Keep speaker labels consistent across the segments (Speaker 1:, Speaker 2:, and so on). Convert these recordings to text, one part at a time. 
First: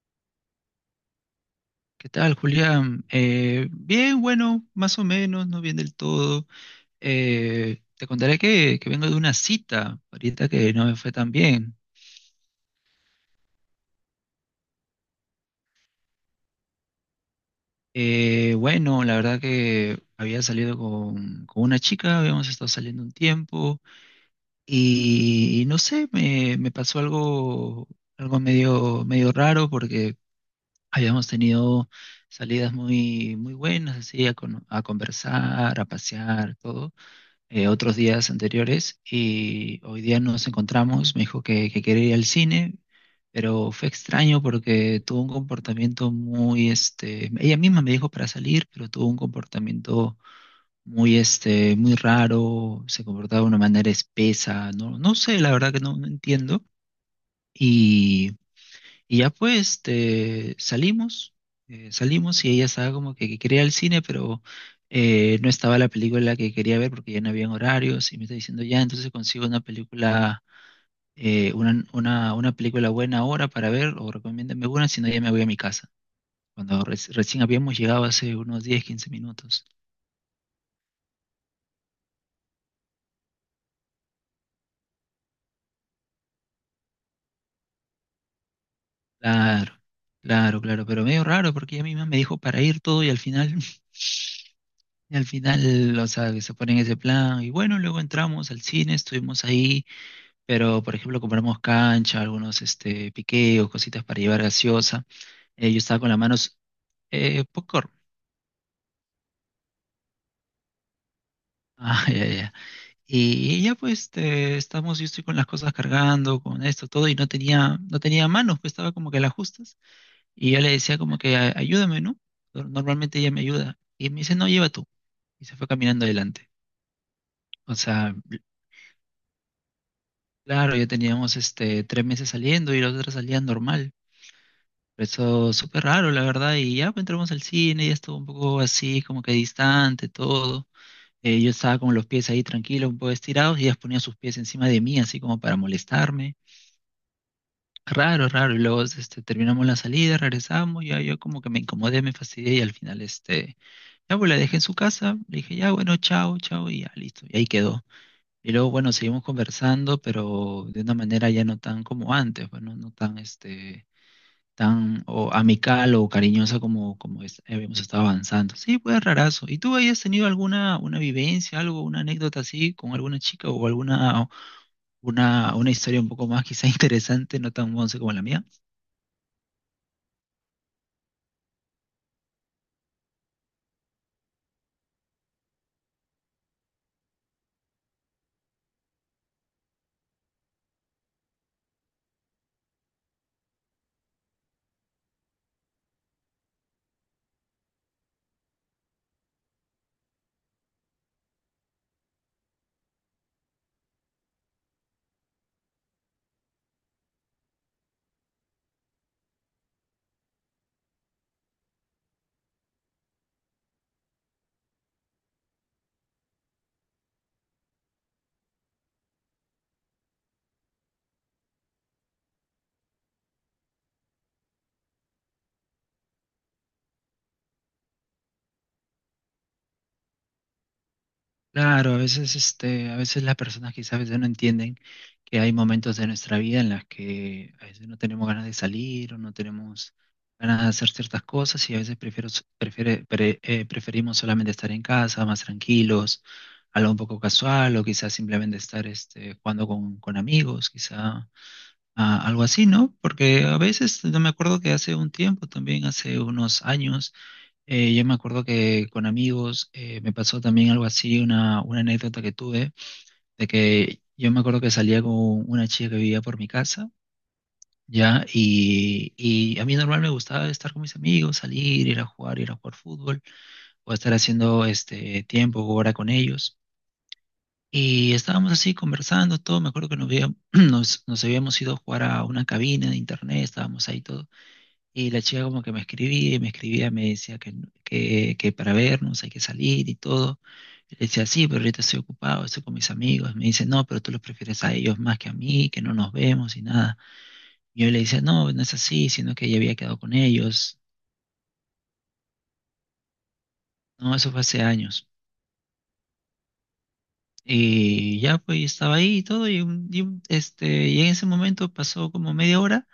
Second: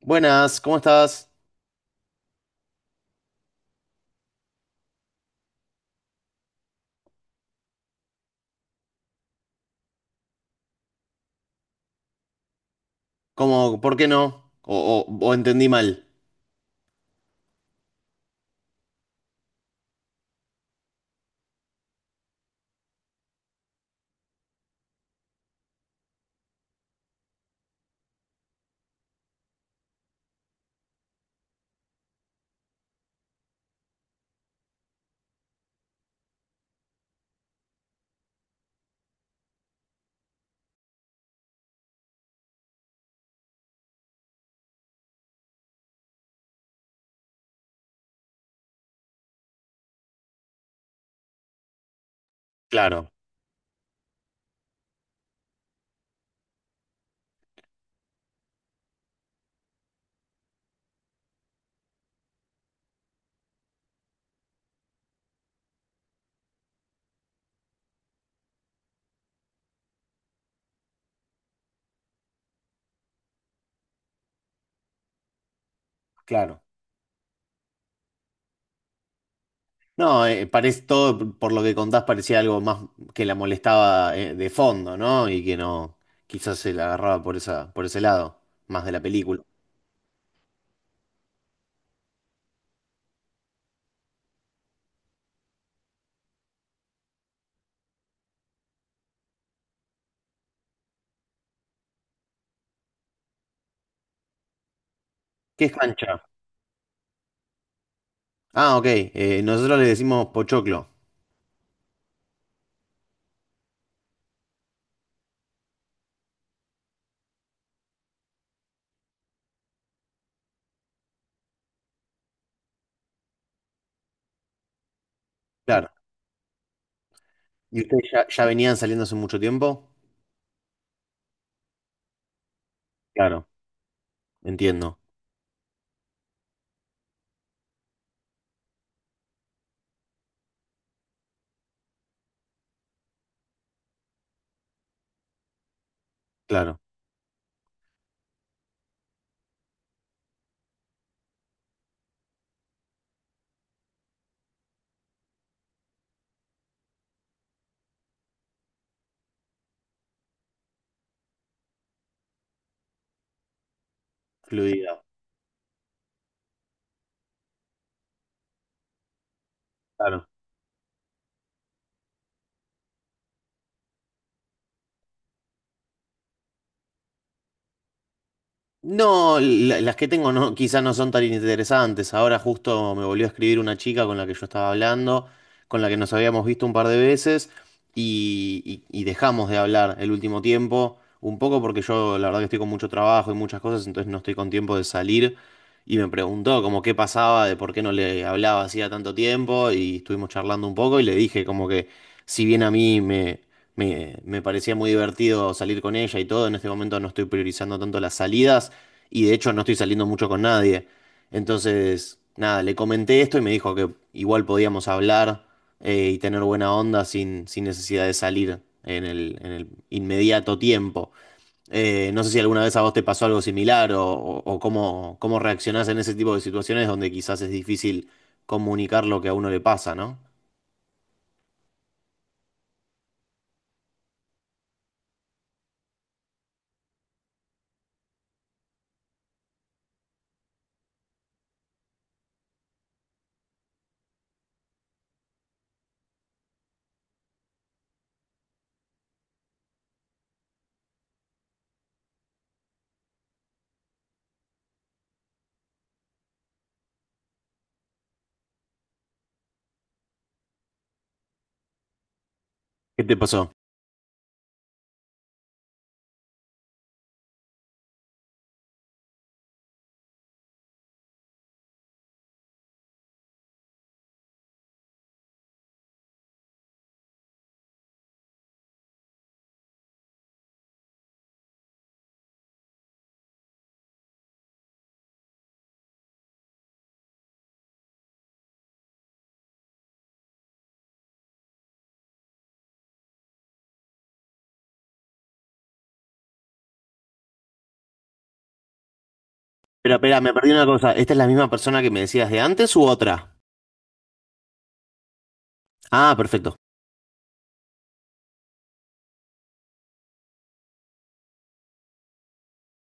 Speaker 1: Buenas, ¿cómo estás?
Speaker 2: ¿Qué tal, Julián? Bien, bueno, más o menos, no bien del todo. Te contaré que vengo de una cita, ahorita que no me fue tan bien.
Speaker 1: ¿Cómo, por qué no? O entendí mal.
Speaker 2: Bueno, la verdad que había salido con una chica, habíamos estado saliendo un tiempo y no sé, me pasó algo, algo medio, medio raro porque habíamos tenido salidas muy, muy buenas, así, a conversar, a pasear, todo. Otros días anteriores y hoy día nos encontramos, me dijo que quería ir al cine, pero fue extraño porque tuvo un comportamiento muy, este, ella misma me dijo para salir, pero tuvo un comportamiento muy, este, muy raro, se
Speaker 1: Claro,
Speaker 2: comportaba de una manera espesa, no, no sé, la verdad que no, no entiendo. Y y ya pues este, salimos, salimos y ella estaba como que quería ir al cine, pero no estaba la película que quería ver porque ya no habían horarios y me está diciendo, ya, entonces consigo una película, una película buena ahora para ver o recomiéndame una, si no ya me voy a mi casa.
Speaker 1: claro.
Speaker 2: Cuando recién habíamos llegado hace unos 10 15 minutos.
Speaker 1: No, parece todo, por lo que contás, parecía algo más que la molestaba de fondo, ¿no? Y que no, quizás se la agarraba por esa, por ese lado, más de la película.
Speaker 2: Claro, claro, claro, pero medio raro porque ella misma me dijo para ir todo y al final y al final, o sea, que se ponen ese plan y bueno, luego entramos al cine, estuvimos ahí, pero por ejemplo compramos cancha, algunos este, piqueos, cositas para llevar gaseosa.
Speaker 1: ¿Qué
Speaker 2: Eh,
Speaker 1: es
Speaker 2: yo estaba con las
Speaker 1: cancha?
Speaker 2: manos, popcorn.
Speaker 1: Ah, ok. Nosotros le decimos pochoclo.
Speaker 2: Ah, ya, ya. Y ya pues este, estamos, yo estoy con las cosas cargando, con esto, todo, y no tenía manos, pues estaba como que a las justas. Y yo le decía como que "Ayúdame, ¿no? Normalmente ella me ayuda." Y me dice, no, lleva tú. Y se fue
Speaker 1: Claro.
Speaker 2: caminando adelante. O
Speaker 1: ¿Y ustedes
Speaker 2: sea,
Speaker 1: ya venían saliendo hace mucho tiempo?
Speaker 2: claro, ya teníamos este 3 meses saliendo y los otros salían
Speaker 1: Claro,
Speaker 2: normal.
Speaker 1: entiendo.
Speaker 2: Eso súper raro, la verdad. Y ya pues, entramos al cine, ya estuvo un poco así, como que distante, todo. Yo estaba con los pies ahí tranquilos, un poco estirados, y ellas ponían sus pies encima de mí, así como para molestarme.
Speaker 1: Claro.
Speaker 2: Raro, raro. Y luego este, terminamos la salida, regresamos, ya yo como que me incomodé, me fastidié, y al final este, ya pues la dejé en su casa, le dije, ya bueno, chao, chao, y ya listo. Y ahí quedó. Y luego, bueno, seguimos conversando, pero de una manera ya no tan como antes, bueno, no tan, este,
Speaker 1: Fluida.
Speaker 2: tan o amical o cariñosa como habíamos estado avanzando. Sí, pues rarazo. ¿Y tú hayas tenido
Speaker 1: Claro.
Speaker 2: alguna una vivencia, algo, una anécdota así con alguna chica o alguna una historia un poco más quizá interesante, no tan once como la mía?
Speaker 1: No, las que tengo no, quizás no son tan interesantes. Ahora justo me volvió a escribir una chica con la que yo estaba hablando, con la que nos habíamos visto un par de veces y, y dejamos de hablar el último tiempo, un poco porque yo la verdad que estoy con mucho trabajo y muchas cosas, entonces no estoy con tiempo de salir y me preguntó como qué pasaba, de por qué no le hablaba hacía tanto tiempo y estuvimos charlando un poco y le dije como que si bien a mí me... Me parecía muy divertido salir con ella y todo. En este momento no estoy priorizando tanto las salidas. Y de hecho no estoy saliendo mucho con nadie. Entonces, nada, le comenté esto y me dijo que igual podíamos hablar y tener buena onda sin necesidad de salir en el inmediato tiempo. No sé si alguna vez a vos te pasó algo similar o cómo, cómo reaccionás en ese tipo de situaciones donde quizás es difícil comunicar lo que a uno le pasa, ¿no?
Speaker 2: Claro, a veces, este, a veces las personas quizás a veces no entienden que hay momentos de nuestra vida en las que a veces no tenemos ganas de salir o no tenemos ganas de hacer ciertas cosas y a veces prefiero, s- prefiere- pre- preferimos solamente estar en casa, más tranquilos, algo un poco casual o quizás simplemente estar este, jugando con amigos, quizá algo así, ¿no? Porque a veces, no me acuerdo que hace un tiempo, también hace unos años, yo me acuerdo que con amigos me pasó también algo así, una anécdota que tuve,
Speaker 1: ¿Qué te
Speaker 2: de
Speaker 1: pasó?
Speaker 2: que yo me acuerdo que salía con una chica que vivía por mi casa, ¿ya? Y a mí normal me gustaba estar con mis amigos, salir, ir a jugar fútbol, o estar haciendo este tiempo o hora con ellos. Y estábamos así conversando, todo, me acuerdo que nos habíamos ido a jugar a una cabina de internet, estábamos ahí todo. Y la chica como que me escribía y me escribía, me decía que para vernos hay que salir y todo. Y le decía, sí, pero ahorita estoy ocupado, estoy con mis amigos. Me dice, no, pero tú los prefieres a ellos más que a mí, que no nos vemos y nada. Y yo le decía, no, no es así, sino que ya había
Speaker 1: Espera,
Speaker 2: quedado con
Speaker 1: espera, me perdí una
Speaker 2: ellos.
Speaker 1: cosa. ¿Esta es la misma persona que me decías de antes u otra?
Speaker 2: No, eso fue hace años.
Speaker 1: Ah, perfecto.
Speaker 2: Y ya pues estaba ahí y todo, y en ese momento pasó como media hora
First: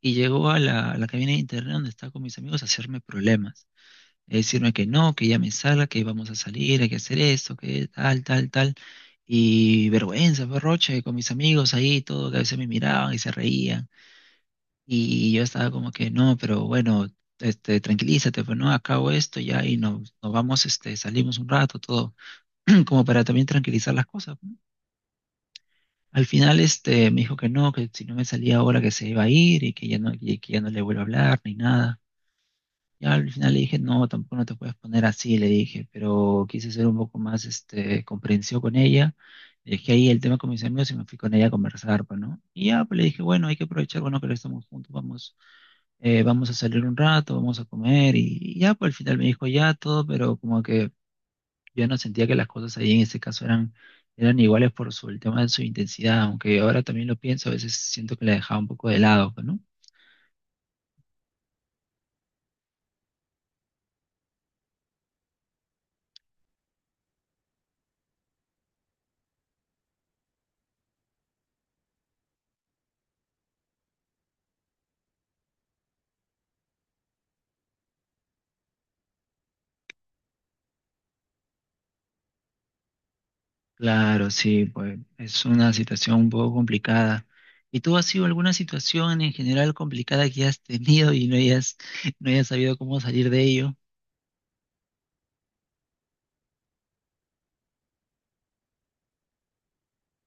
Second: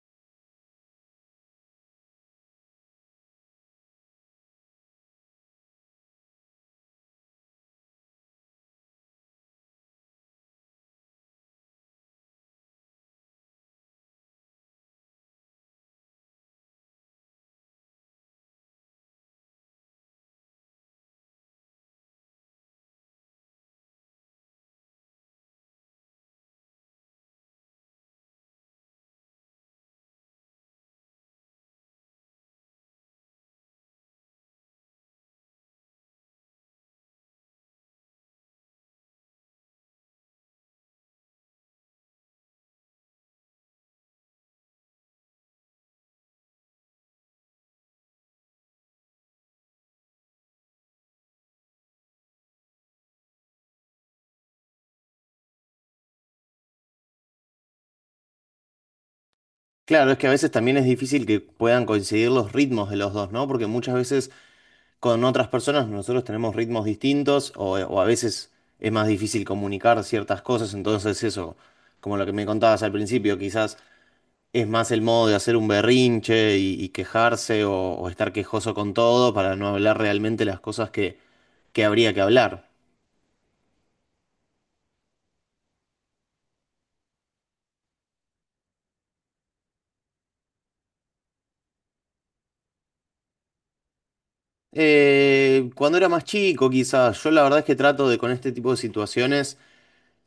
Speaker 2: y llegó a la cabina de internet donde estaba con mis amigos a hacerme problemas. Decirme que no, que ya me salga, que vamos a salir, hay que hacer esto, que tal, tal, tal. Y vergüenza, berroche, con mis amigos ahí, todo, que a veces me miraban y se reían. Y yo estaba como que, no, pero bueno, tranquilízate, pues no, acabo esto ya y nos vamos, salimos un rato, todo, como para también tranquilizar las cosas. ¿No? Al final, me dijo que no, que si no me salía ahora que se iba a ir y que ya no, y que ya no le vuelvo a hablar ni nada. Ya al final le dije, no, tampoco no te puedes poner así, le dije, pero quise ser un poco más comprensivo con ella. Le dije ahí el tema con mis amigos y me fui con ella a conversar, pues, ¿no? Y ya, pues le dije, bueno, hay que aprovechar, bueno, que ahora estamos juntos, vamos, vamos a salir un rato, vamos a comer. Y ya, pues al final me dijo ya todo, pero como que yo no sentía que las cosas ahí en ese caso eran iguales por su, el tema de su intensidad, aunque ahora también lo pienso, a veces siento que la dejaba un poco de lado, pues, ¿no?
Speaker 1: Claro, es que a veces también es difícil que puedan coincidir los ritmos de los dos, ¿no? Porque muchas veces con otras personas nosotros tenemos ritmos distintos o a veces es más difícil comunicar ciertas cosas, entonces eso, como lo que me contabas al principio, quizás es más el modo de hacer un berrinche y quejarse o estar quejoso con todo para no hablar realmente las cosas que habría que hablar.
Speaker 2: Claro, sí, pues es una situación un poco complicada. ¿Y tú has sido alguna situación en general complicada que has tenido y no hayas, no hayas sabido cómo salir de ello?
Speaker 1: Cuando era más chico, quizás, yo la verdad es que trato de con este tipo de situaciones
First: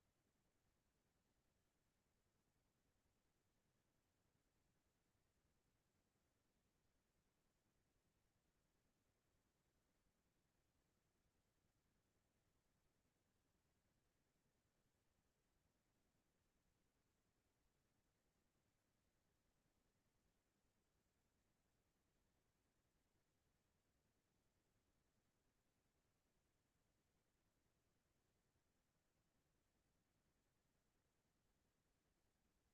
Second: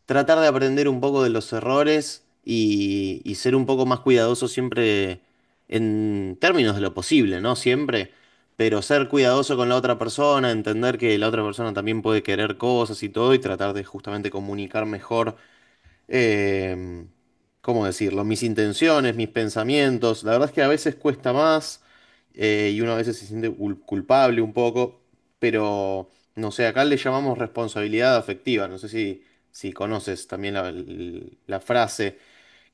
Speaker 1: tratar de aprender un poco de los errores y ser un poco más cuidadoso siempre en términos de lo posible, ¿no? Siempre, pero ser cuidadoso con la otra persona, entender que la otra persona también puede querer cosas y todo y tratar de justamente comunicar mejor eh, ¿cómo decirlo? Mis intenciones, mis pensamientos. La verdad es que a veces cuesta más y uno a veces se siente culpable un poco, pero no sé, acá le llamamos responsabilidad afectiva. No sé si, si conoces también la frase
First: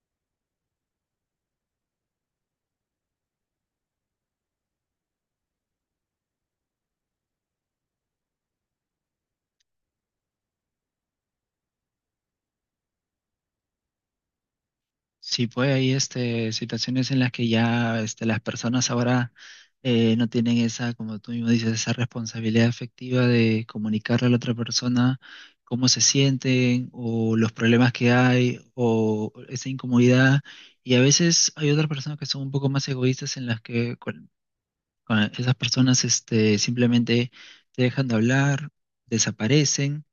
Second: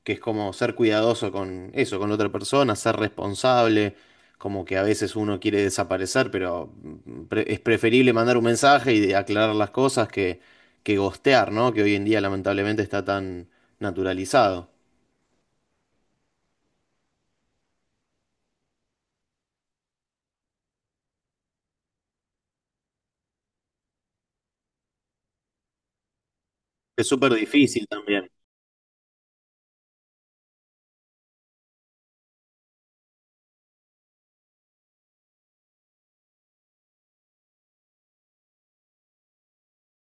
Speaker 1: que es como ser cuidadoso con eso, con la otra persona, ser responsable, como que a veces uno quiere desaparecer, pero es preferible mandar un mensaje y de aclarar las cosas que ghostear, ¿no? Que hoy en día lamentablemente está tan naturalizado.
Speaker 2: Sí, pues hay situaciones en las que ya las personas ahora no tienen esa, como tú mismo dices, esa responsabilidad afectiva de comunicarle a la otra persona cómo se sienten
Speaker 1: Es súper
Speaker 2: o los
Speaker 1: difícil
Speaker 2: problemas que
Speaker 1: también.
Speaker 2: hay o esa incomodidad. Y a veces hay otras personas que son un poco más egoístas en las que, cuando esas personas simplemente te dejan de hablar, desaparecen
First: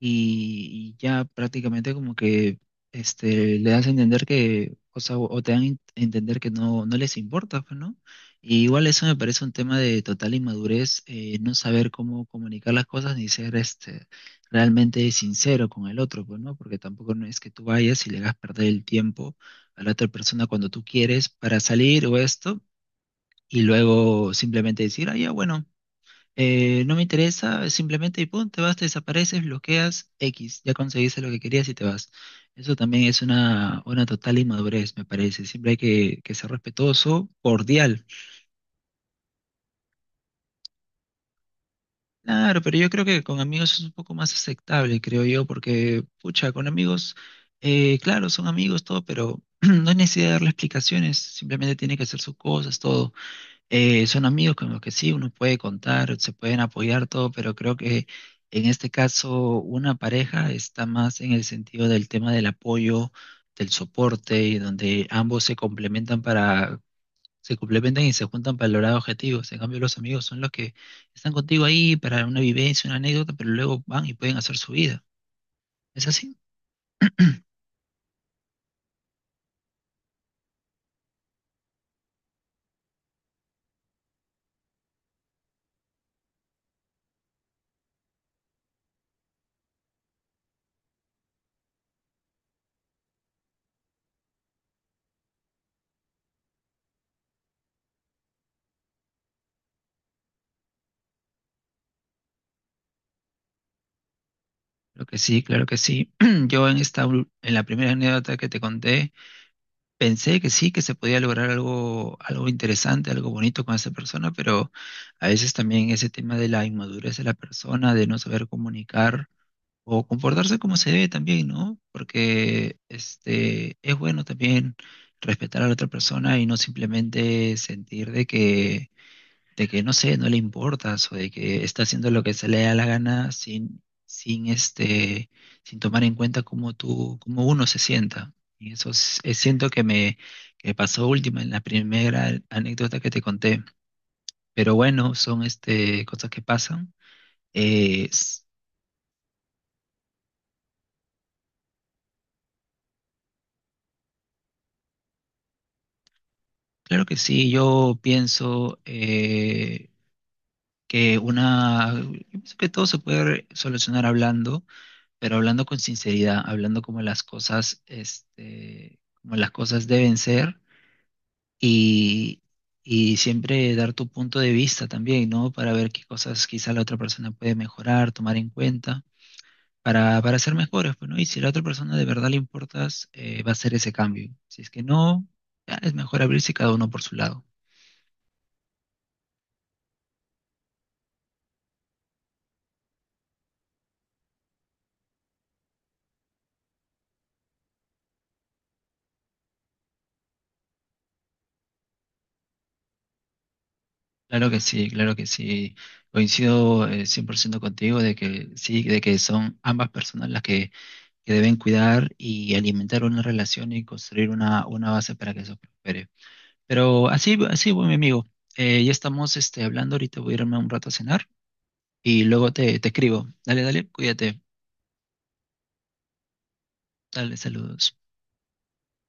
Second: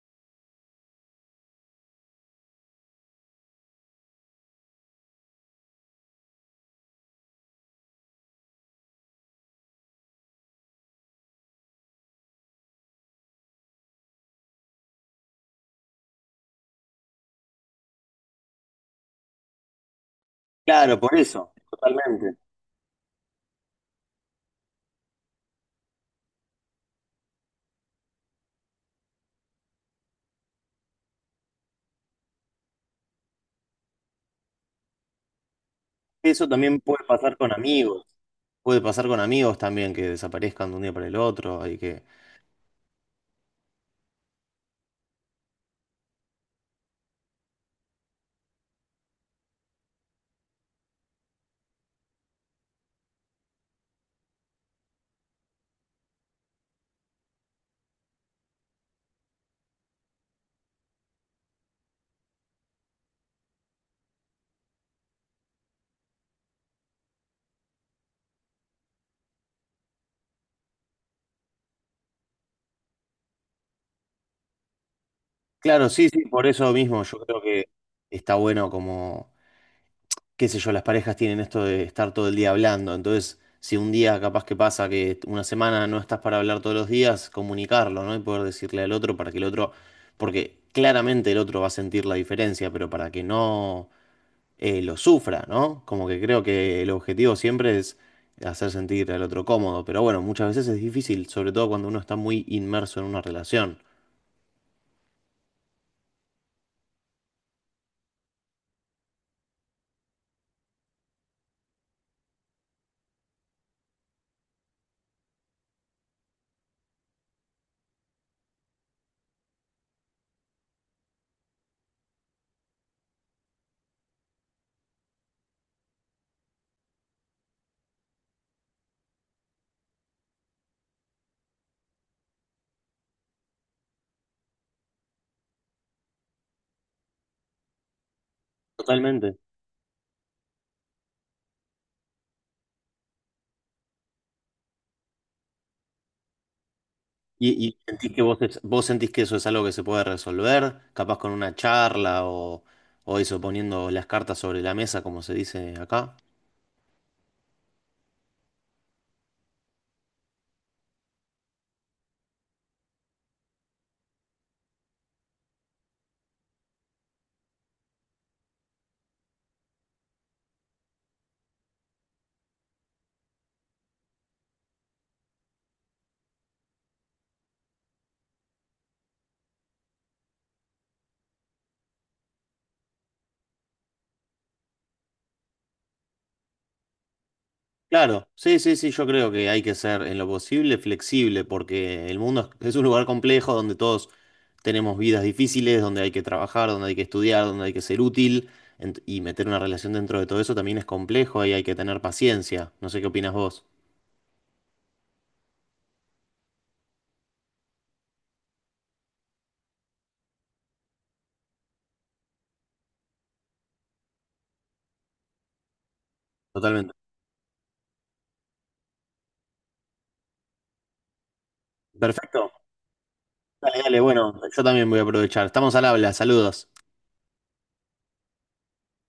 Speaker 2: y ya prácticamente como que le das a entender que, o sea, o te dan a entender que no, no les importa, pues, ¿no? Y igual eso me parece un tema de total inmadurez, no saber cómo comunicar las cosas ni ser realmente sincero con el otro, pues, ¿no? Porque tampoco no es que tú vayas y le hagas perder el tiempo a la otra persona cuando tú
Speaker 1: Claro, por
Speaker 2: quieres
Speaker 1: eso,
Speaker 2: para salir o
Speaker 1: totalmente.
Speaker 2: esto y luego simplemente decir, ah, ya, bueno, no me interesa, simplemente y pum, te vas, te desapareces, bloqueas X, ya conseguiste lo que querías y te vas. Eso también es una total inmadurez, me parece. Siempre hay que
Speaker 1: Eso
Speaker 2: ser
Speaker 1: también puede
Speaker 2: respetuoso,
Speaker 1: pasar con amigos.
Speaker 2: cordial.
Speaker 1: Puede pasar con amigos también que desaparezcan de un día para el otro. Y que...
Speaker 2: Claro, pero yo creo que con amigos es un poco más aceptable, creo yo, porque, pucha, con amigos, claro, son amigos, todo, pero no hay necesidad de darle explicaciones, simplemente tiene que hacer sus cosas, todo. Son amigos con los que sí, uno puede contar, se pueden apoyar todo, pero creo que en este caso una pareja está más en el sentido del tema del apoyo, del soporte, y donde ambos se complementan para, se complementan y se juntan para lograr objetivos. En cambio, los amigos son los que están contigo ahí para una vivencia, una anécdota, pero luego van y pueden hacer su vida.
Speaker 1: Claro, sí,
Speaker 2: ¿Es
Speaker 1: sí,
Speaker 2: así?
Speaker 1: por eso mismo yo creo que está bueno como qué sé yo, las parejas tienen esto de estar todo el día hablando, entonces si un día capaz que pasa que una semana no estás para hablar todos los días, comunicarlo, ¿no? Y poder decirle al otro para que el otro, porque claramente el otro va a sentir la diferencia, pero para que no lo sufra, ¿no? Como que creo que el objetivo siempre es hacer sentir al otro cómodo, pero bueno, muchas veces es difícil, sobre todo cuando uno está muy inmerso en una relación.
Speaker 2: Creo que sí, claro que sí. Yo en esta, en la primera anécdota que te conté, pensé que sí, que se podía lograr algo, algo interesante, algo bonito con esa persona, pero a veces también ese tema de la inmadurez de la persona, de no saber comunicar o comportarse como se debe también, ¿no? Porque es bueno también respetar a la otra persona y no simplemente sentir de que no sé, no le importas o de que está haciendo lo que se le da la gana sin, sin sin tomar en cuenta cómo tú, cómo uno se sienta. Y eso
Speaker 1: Totalmente.
Speaker 2: siento que me que pasó última en la primera anécdota que te conté. Pero bueno, son cosas que pasan.
Speaker 1: Y
Speaker 2: Eh,
Speaker 1: sentís que vos,
Speaker 2: s-
Speaker 1: vos sentís que eso es algo que se puede resolver, capaz con una charla o eso, poniendo las cartas sobre la mesa, como se dice acá?
Speaker 2: claro que sí, yo pienso yo pienso que todo se puede solucionar hablando pero hablando con sinceridad, hablando como las cosas, como las cosas deben ser y, y siempre dar tu punto de vista también, ¿no? Para ver qué cosas quizá la otra persona puede mejorar, tomar en cuenta, para ser mejores, pues, ¿no? Y si a la otra persona de verdad le importas, va a hacer ese cambio. Si es que no, ya es mejor abrirse cada uno por su lado.
Speaker 1: Claro, sí, sí, sí, yo creo que hay que ser en lo posible flexible, porque el mundo es un lugar complejo donde todos tenemos vidas difíciles, donde hay que trabajar, donde hay que estudiar, donde hay que ser útil, y meter una relación dentro de todo eso también es complejo y hay que tener paciencia. No sé qué opinas vos.
Speaker 2: Claro que sí, claro que sí. Coincido 100% contigo de que sí, de que son ambas personas las que deben cuidar y alimentar una relación y construir una base para que eso prospere.
Speaker 1: Totalmente.
Speaker 2: Pero así, así, bueno, mi amigo, ya estamos hablando, ahorita voy a irme un rato a cenar y
Speaker 1: Perfecto.
Speaker 2: luego te escribo. Dale,
Speaker 1: Dale,
Speaker 2: dale,
Speaker 1: dale,
Speaker 2: cuídate,
Speaker 1: bueno, yo también voy a aprovechar. Estamos al habla, saludos.
Speaker 2: dale, saludos.